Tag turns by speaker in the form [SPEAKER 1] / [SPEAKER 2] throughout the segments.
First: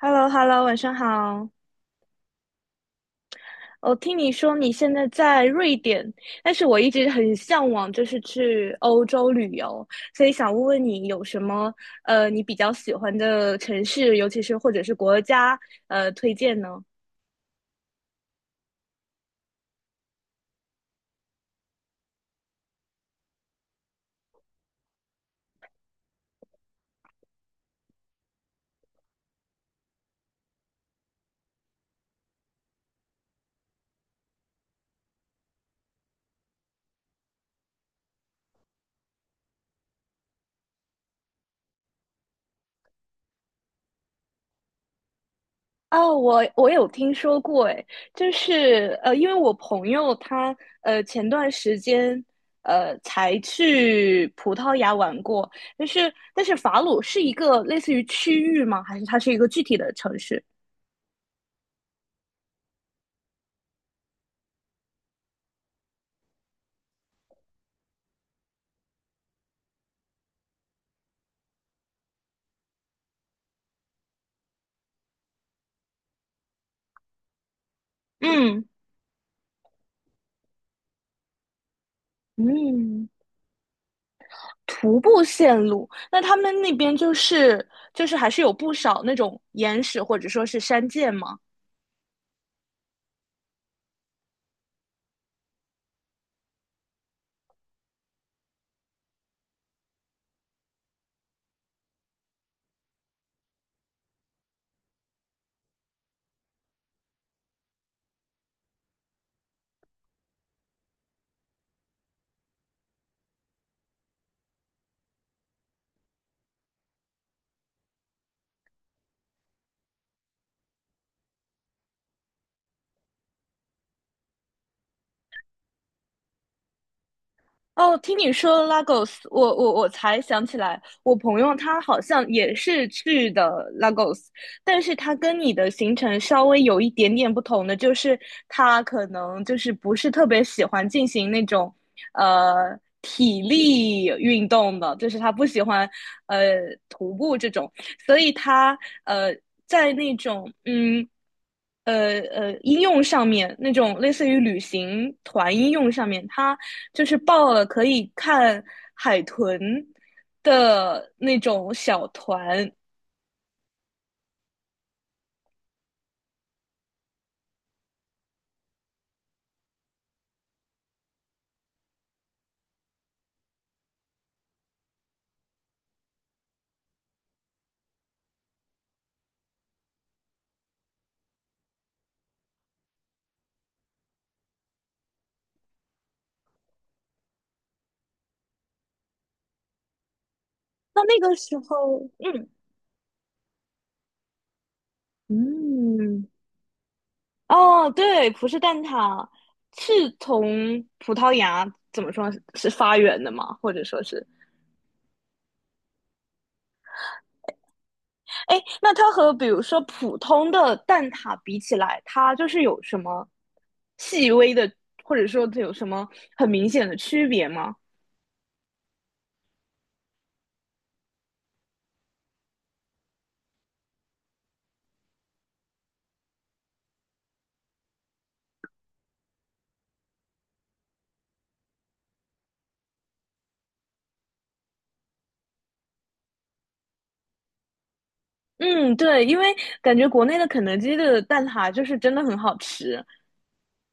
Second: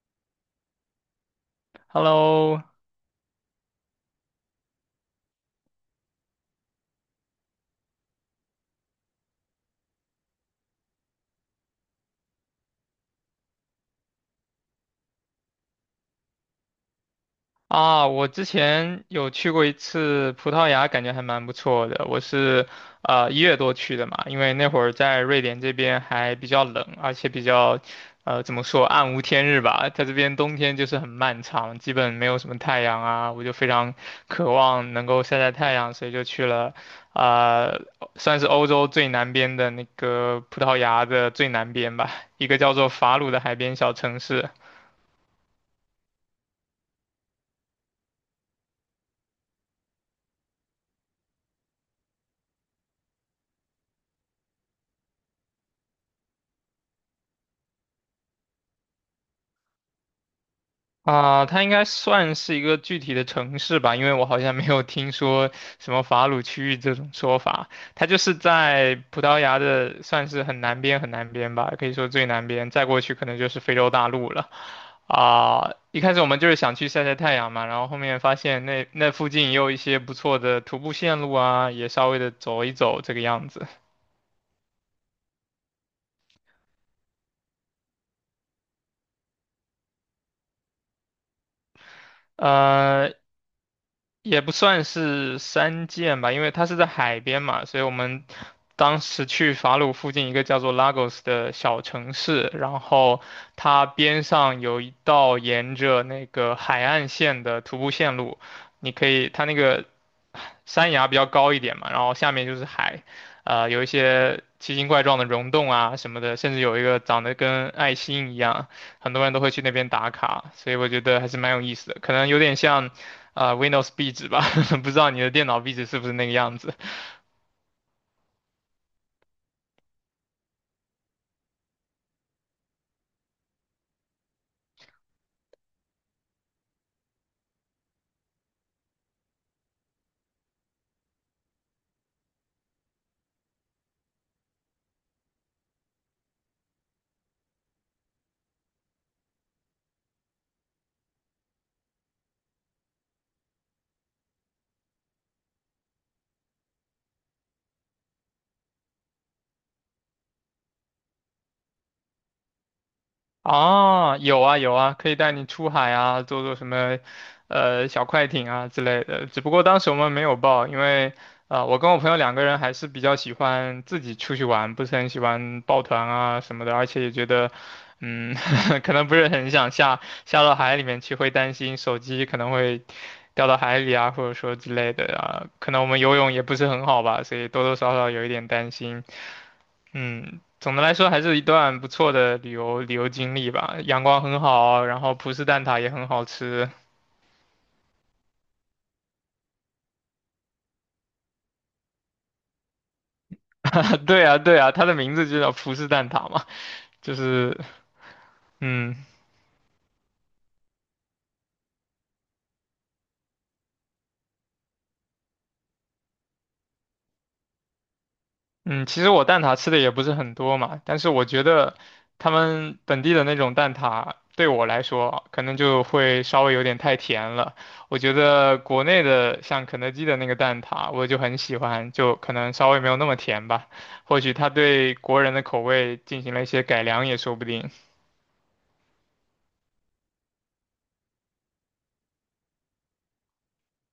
[SPEAKER 1] h e l l o h e l l o 晚上好。
[SPEAKER 2] Hello，
[SPEAKER 1] 我听你说你现在在瑞典，但是我一直很向往，就是去欧洲旅游，所以想问问你有什么你比较喜欢的城市，尤其是或者是国家推荐呢？
[SPEAKER 2] 啊，我之前有去过一次葡萄牙，感觉还蛮不错的。我是一月多去的嘛，因为那会儿在瑞典这边还比较冷，而且比较怎么说暗无天日吧，在这边冬天就是很漫长，基本没有什么太阳啊，我就非常渴望能够晒晒太阳，所以就去了呃算是欧洲最南边的那个葡萄牙的最南边吧，一个叫做法鲁的海边小城市。
[SPEAKER 1] 哦，我有听说过，诶，就是因为我朋友他前段时间才去葡萄牙玩过，但是法鲁是一个类似于区域吗？还是它是一个具体的城市？
[SPEAKER 2] 啊，它应该算是一个具体的城市吧，因为我好像没有听说什么法鲁区域这种说法。它就是在葡萄牙的，算是很南边很南边吧，可以说最南边，再过去可能就是非洲大陆了。啊，一开始我们就是想去晒晒太阳嘛，然后后面发
[SPEAKER 1] 嗯。
[SPEAKER 2] 现那附近也有一些不错的徒步线路啊，也稍微的走一走
[SPEAKER 1] 嗯，
[SPEAKER 2] 这个样子。
[SPEAKER 1] 徒步线路，那他们那边就是还是有不少那种岩石或者说是山涧吗？
[SPEAKER 2] 呃，也不算是山涧吧，因为它是在海边嘛，所以我们当时去法鲁附近一个叫做 Lagos 的小城市，然后它边上有一道沿着那个海岸线的徒步线路，你可以，它那个山崖比较高一点嘛，然后下面就是海，有一些奇形怪状的溶洞啊什么的，甚至有一个长得跟爱心一样，很多人都会去那边打卡，所以我觉得还是蛮有意思的，可能有点像。啊、w i n d o w s 壁纸吧，不知道你的电脑壁纸是不是那个样子。
[SPEAKER 1] 哦，听你说 Lagos，我才想起来，我朋友他好像也是去的 Lagos，但是他跟你的行程稍微有一点点不同的，就是他可能就是不是特别喜欢进行那种体力运动的，就是他不喜欢呃徒步这种，所以他呃在那种应用上面那种类似于旅行团应用上面，它就是报了可以看海豚的那种小团。
[SPEAKER 2] 啊？有啊有啊，可以带你出海啊，坐坐什么小快艇啊之类的。只不过当时我们没有报，因为啊、我跟我朋友两个人还是比较喜欢自己出去玩，不是很喜欢抱团啊什么的，而且也觉得。嗯，可能不是很想下到海里面去，会担心手机可能会掉到海里啊，或者说之类的啊。可能我们游泳也不是很好吧，所以多多少少有一点担心。嗯，总的来
[SPEAKER 1] 那
[SPEAKER 2] 说
[SPEAKER 1] 那
[SPEAKER 2] 还
[SPEAKER 1] 个
[SPEAKER 2] 是一
[SPEAKER 1] 时
[SPEAKER 2] 段不
[SPEAKER 1] 候，
[SPEAKER 2] 错的
[SPEAKER 1] 嗯。
[SPEAKER 2] 旅游经历吧。阳光很好，然后葡式蛋挞也很好
[SPEAKER 1] 嗯，
[SPEAKER 2] 吃。
[SPEAKER 1] 哦，对，葡式蛋挞是从葡萄牙怎么说是发源的吗？或者说
[SPEAKER 2] 对
[SPEAKER 1] 是？
[SPEAKER 2] 啊，对啊，它的名字就叫葡式蛋挞嘛，就是。
[SPEAKER 1] 哎，那
[SPEAKER 2] 嗯，
[SPEAKER 1] 它和比如说普通的蛋挞比起来，它就是有什么细微的，或者说它有什么很明显的区别吗？
[SPEAKER 2] 嗯，其实我蛋挞吃的也不是很多嘛，但是我觉得他们本地的那种蛋挞对我来说可能就会稍微有点太甜了。我觉得国内的像肯德基的那个蛋挞，我就很喜欢，就可能稍微没有那么甜吧。或许他对国人的口味进行了一些改良也说不定。
[SPEAKER 1] 嗯，对，因为感觉国内的肯德基的蛋挞就是真的很好吃。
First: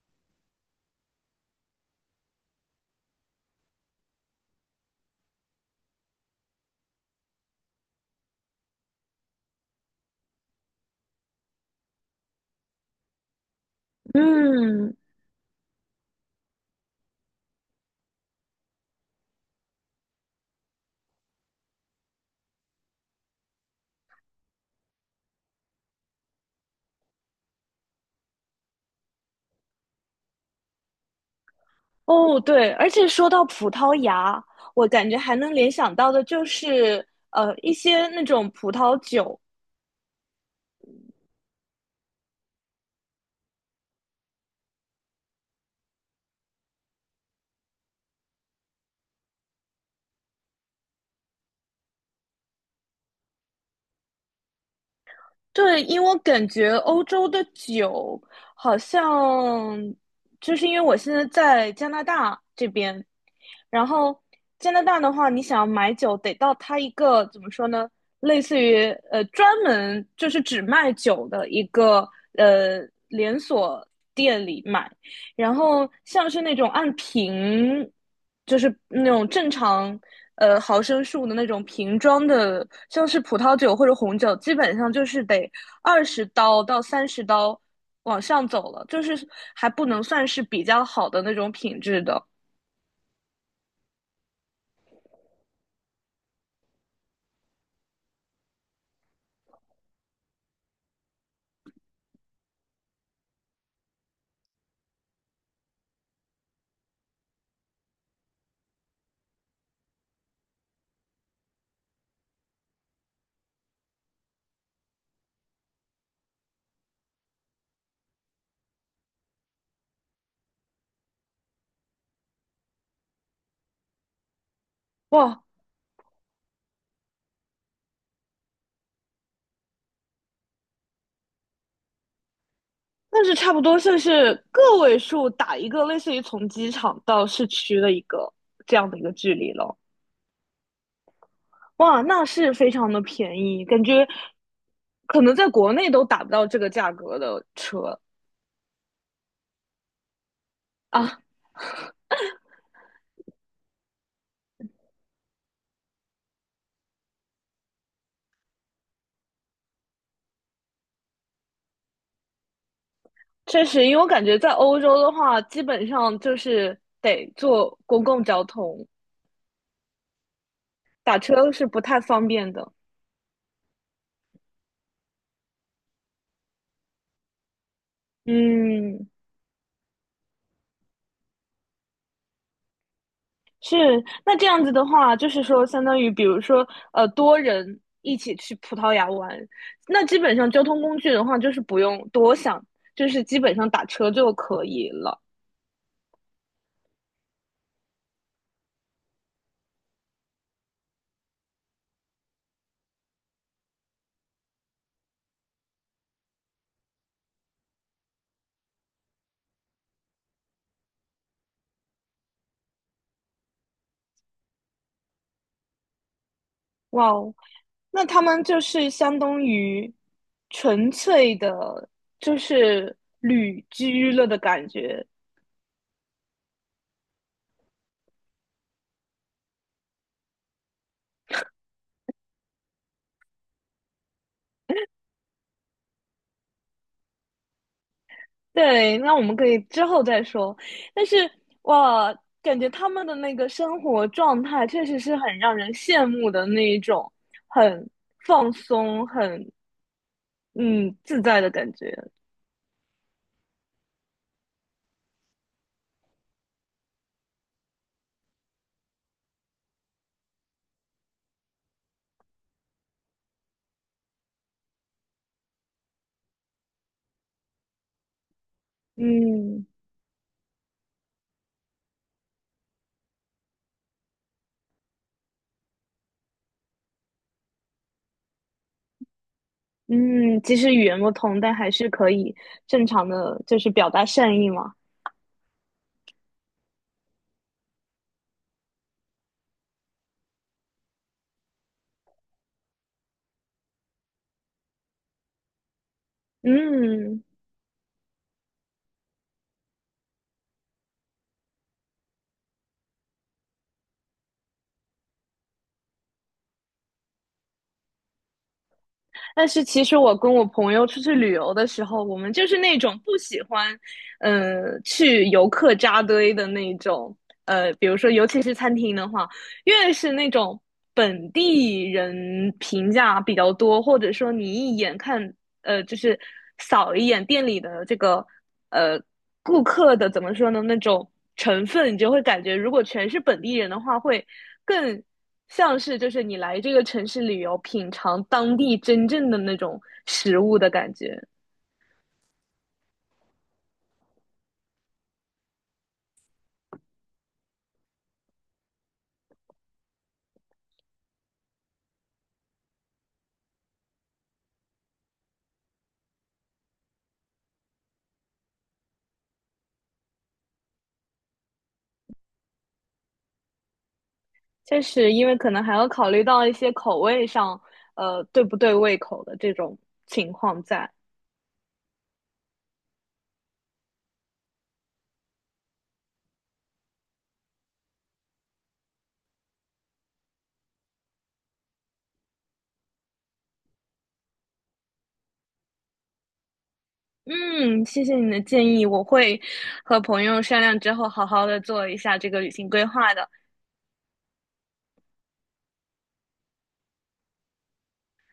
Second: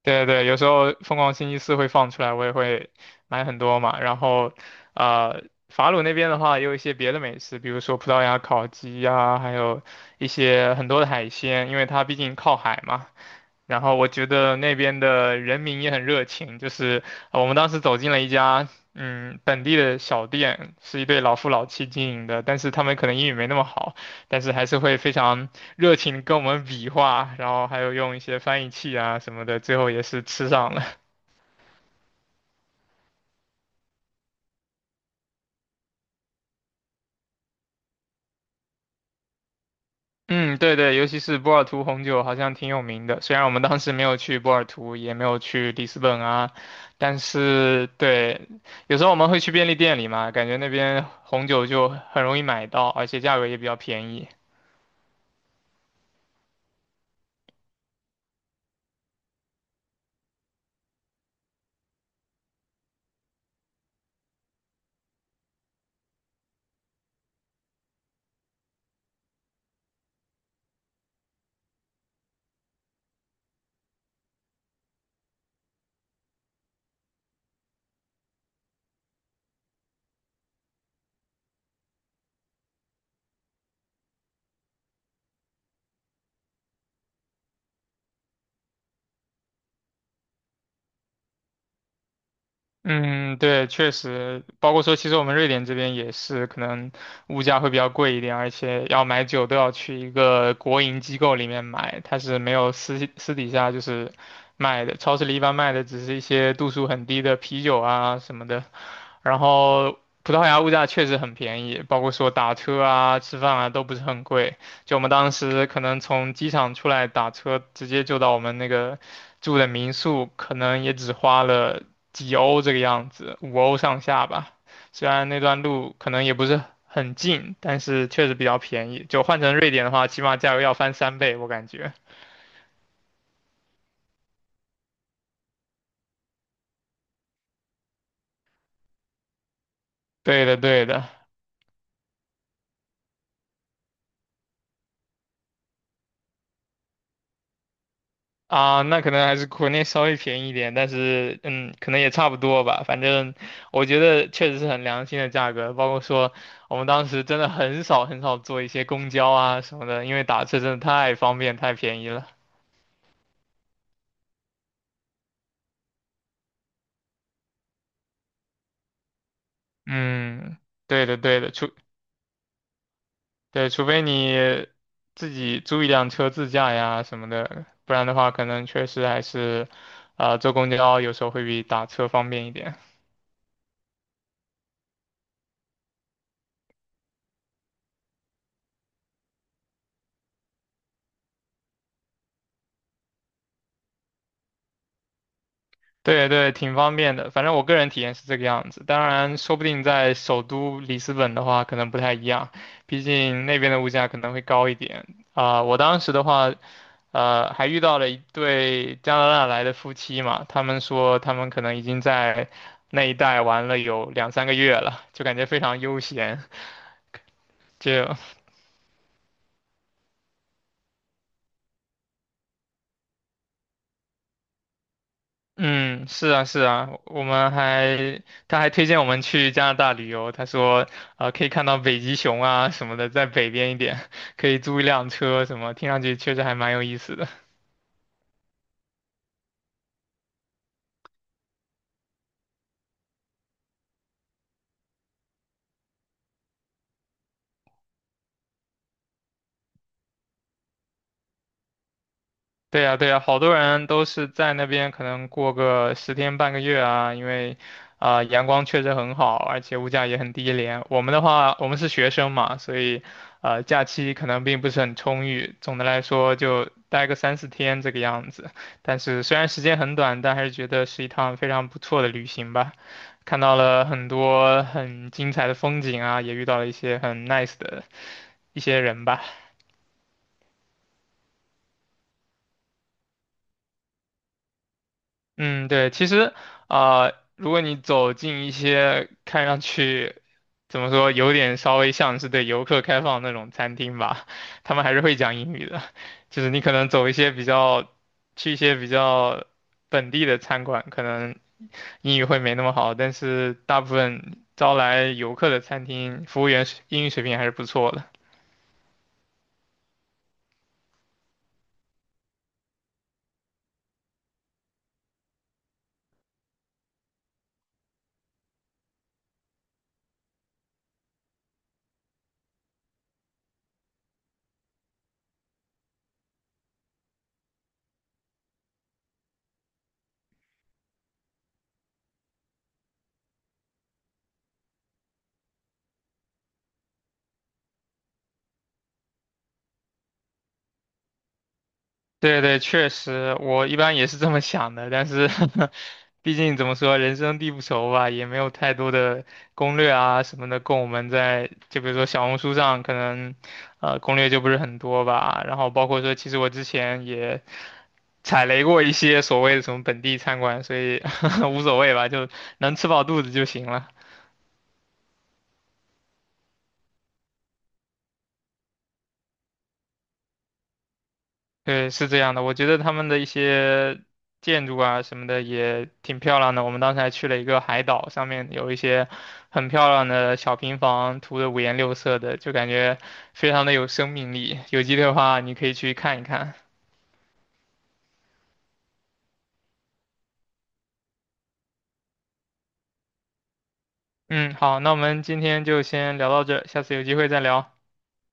[SPEAKER 2] 对对，有时候疯狂星期四会放出来，我也会买很多嘛。然后，呃，法鲁那边的话也有一些别的美食，比如说葡萄牙烤鸡呀、还有一些很多的海鲜，因为它毕竟靠海嘛。然后我觉得那
[SPEAKER 1] 嗯，
[SPEAKER 2] 边的人民也很热情，就是我们当时走进了一家本地的小店，是一对老夫老妻经营的，但是他们可能英语没那么好，但是还是会非常热情地跟我们比划，然后还有用一些翻译器啊什么的，最后也是吃上了。
[SPEAKER 1] 哦，对，而且说到葡萄牙，我感觉还能联想到的就是一些那种葡萄酒，
[SPEAKER 2] 嗯，对对，尤其是波尔图红酒好像挺有名的，虽然我们当时没有去波尔图，也没有去里斯本啊，但是对，有时候我们会去便利店里嘛，感觉那边红酒就很容易买到，而且价格也比较便宜。
[SPEAKER 1] 对，因为我感觉欧洲的酒好像，就是因为我现在在加拿大这边，然后加拿大的话，你想要买酒，得到它一个怎么说呢，类似于专门就是只卖酒的一个呃连锁店里买，然后像是那种按瓶就是那种正常毫升数的那种瓶装的，像是葡萄酒或者红酒，基本上就是得20刀到30刀往上走了，就是还不能算是比较好的那种品质的。
[SPEAKER 2] 嗯，对，确实，包括说，其实我们瑞典这边也是，可能物价会比较贵一点，而且要买酒都要去一个国营机构里面买，它是没有私底下就是卖的，超市里一般卖的只是一些度数很低的啤酒啊什么的。然后葡萄牙物价确实很便宜，包括说打车啊、吃饭啊都不是很贵。就我们当时可能从机场出来打车，直接就到我们那个住的民宿，可能也只花了几欧这个样子，五欧上下吧。虽然那
[SPEAKER 1] 哇，
[SPEAKER 2] 段路可能也不是很近，但是确实比较便宜。就换成瑞典的话，起码价格要翻三倍，我感觉。
[SPEAKER 1] 那是差不多算是个位数打一个类似于从机场到市区的一个这样的一个距离了。
[SPEAKER 2] 对的，对的。
[SPEAKER 1] 哇，那是非常的便宜，感觉可能在国内都打不到这个价格的车
[SPEAKER 2] 啊，那可能还是国内稍微便宜一点，但
[SPEAKER 1] 啊。
[SPEAKER 2] 是可能也差不多吧。反正我觉得确实是很良心的价格，包括说我们当时真的很少很少坐一些公交啊什么的，因为打车真的太方便太便宜了。
[SPEAKER 1] 确实，因为我感觉在欧洲的话，基本上就是得坐公共交通，
[SPEAKER 2] 嗯，对的
[SPEAKER 1] 打
[SPEAKER 2] 对
[SPEAKER 1] 车
[SPEAKER 2] 的，
[SPEAKER 1] 是不太方便的。
[SPEAKER 2] 对，除非你自己租一辆车自驾呀什么的，不然的话可能确实
[SPEAKER 1] 嗯，
[SPEAKER 2] 还是坐公交有时候会比打车方便一点。
[SPEAKER 1] 是。那这样子的话，就是说，相当于比如说，呃，多人一起去葡萄牙玩，那基本上交通工具的话，就是不用多想，就是基本上打车就可以了。
[SPEAKER 2] 对对，挺方便的。反正我个人体验是这个样子，当然，说不定在首都里斯本的话，可能不太一样，毕竟那边的物价可能会高一点。啊、我当时的话，还遇到了一对加拿大来的夫妻嘛，他们说他们可能已经在那一带玩了有两三个月了，就感觉非常悠闲，
[SPEAKER 1] 哇哦，那
[SPEAKER 2] 就
[SPEAKER 1] 他们就是相当于纯粹的，就是旅居了的感觉。
[SPEAKER 2] 嗯，是啊，是啊，我们还，他还推荐我们去加拿大旅游，他说，可以看到北极熊啊什么的，在北边一点，可以租一辆车什么，听上去确实还蛮有意思的。
[SPEAKER 1] 对，那我们可以之后再说。但是哇，感觉他们的那个生活状态确实是很让人羡慕的那一种，很放松、很嗯自在的感觉。
[SPEAKER 2] 对呀，对呀，好多人都是在那边可能过个十天半个月啊，因为啊、阳光确实很好，而且物价也很低廉。我们的话，我们是学生嘛，所以假期可能并不是很充裕，总的来说就待个三四天这个样子。但是虽然时
[SPEAKER 1] 嗯。
[SPEAKER 2] 间很短，但还是觉得是一趟非常不错的旅行吧。看到了很多很精彩的风景啊，也遇到了一些很 nice 的一些人吧。
[SPEAKER 1] 嗯，其实语言不通，但还是可以正常的，就是表达善意嘛。
[SPEAKER 2] 嗯，对，其实啊、如果你走进一些看上去怎么说，有点稍微像是对游客开放的那种餐厅吧，他们还是会讲英语的。就是你可能走一
[SPEAKER 1] 嗯。
[SPEAKER 2] 些比较，去一些比较本地的餐馆，可能英语会没那么好，但是大部分招来游客的餐厅，服务员英语水平还是不错的。
[SPEAKER 1] 但是其实我跟我朋友出去旅游的时候，我们就是那种不喜欢，嗯，去游客扎堆的那种，呃，比如说尤其是餐厅的话，越是那种本地人评价比较多，或者说你一眼看，呃，就是扫一眼店里的这个，呃，顾客的怎么说呢那种成分，你就会感觉如果全是本地人的话，会更像是就是你来这个城市旅游，品尝当地真正的那种食物的感觉。
[SPEAKER 2] 对对，确实，我一般也是这么想的，但是 毕竟怎么说，人生地不熟吧，也没有太多的攻略啊什么的供我们在，就比如说小红书上可能，攻略就不是很多吧。然后包括说，其实我之前也踩雷过一些所谓的什么本地餐馆，所以 无所谓吧，就能吃饱肚子就行了。
[SPEAKER 1] 确实，因为可能还要考虑到一些口味上，呃，对不对胃口的这种情况在。
[SPEAKER 2] 对，是这样的，我觉得他们的一些建筑啊什么的也挺漂亮的。我们当时还去了一个海岛，上面有一些很漂亮的小平房，涂的五颜六色的，就感觉非常的有生命力。有机会的话，你可以去看一看。
[SPEAKER 1] 嗯，谢谢你的建议，我会和朋友商量之后，好好的做一下这个旅行规划的。
[SPEAKER 2] 嗯，好，那我们今天就先聊到这儿下次有机会再聊。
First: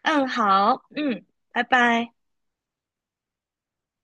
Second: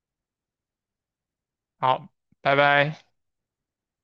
[SPEAKER 1] 嗯，好，嗯，拜
[SPEAKER 2] 好，
[SPEAKER 1] 拜。
[SPEAKER 2] 拜拜。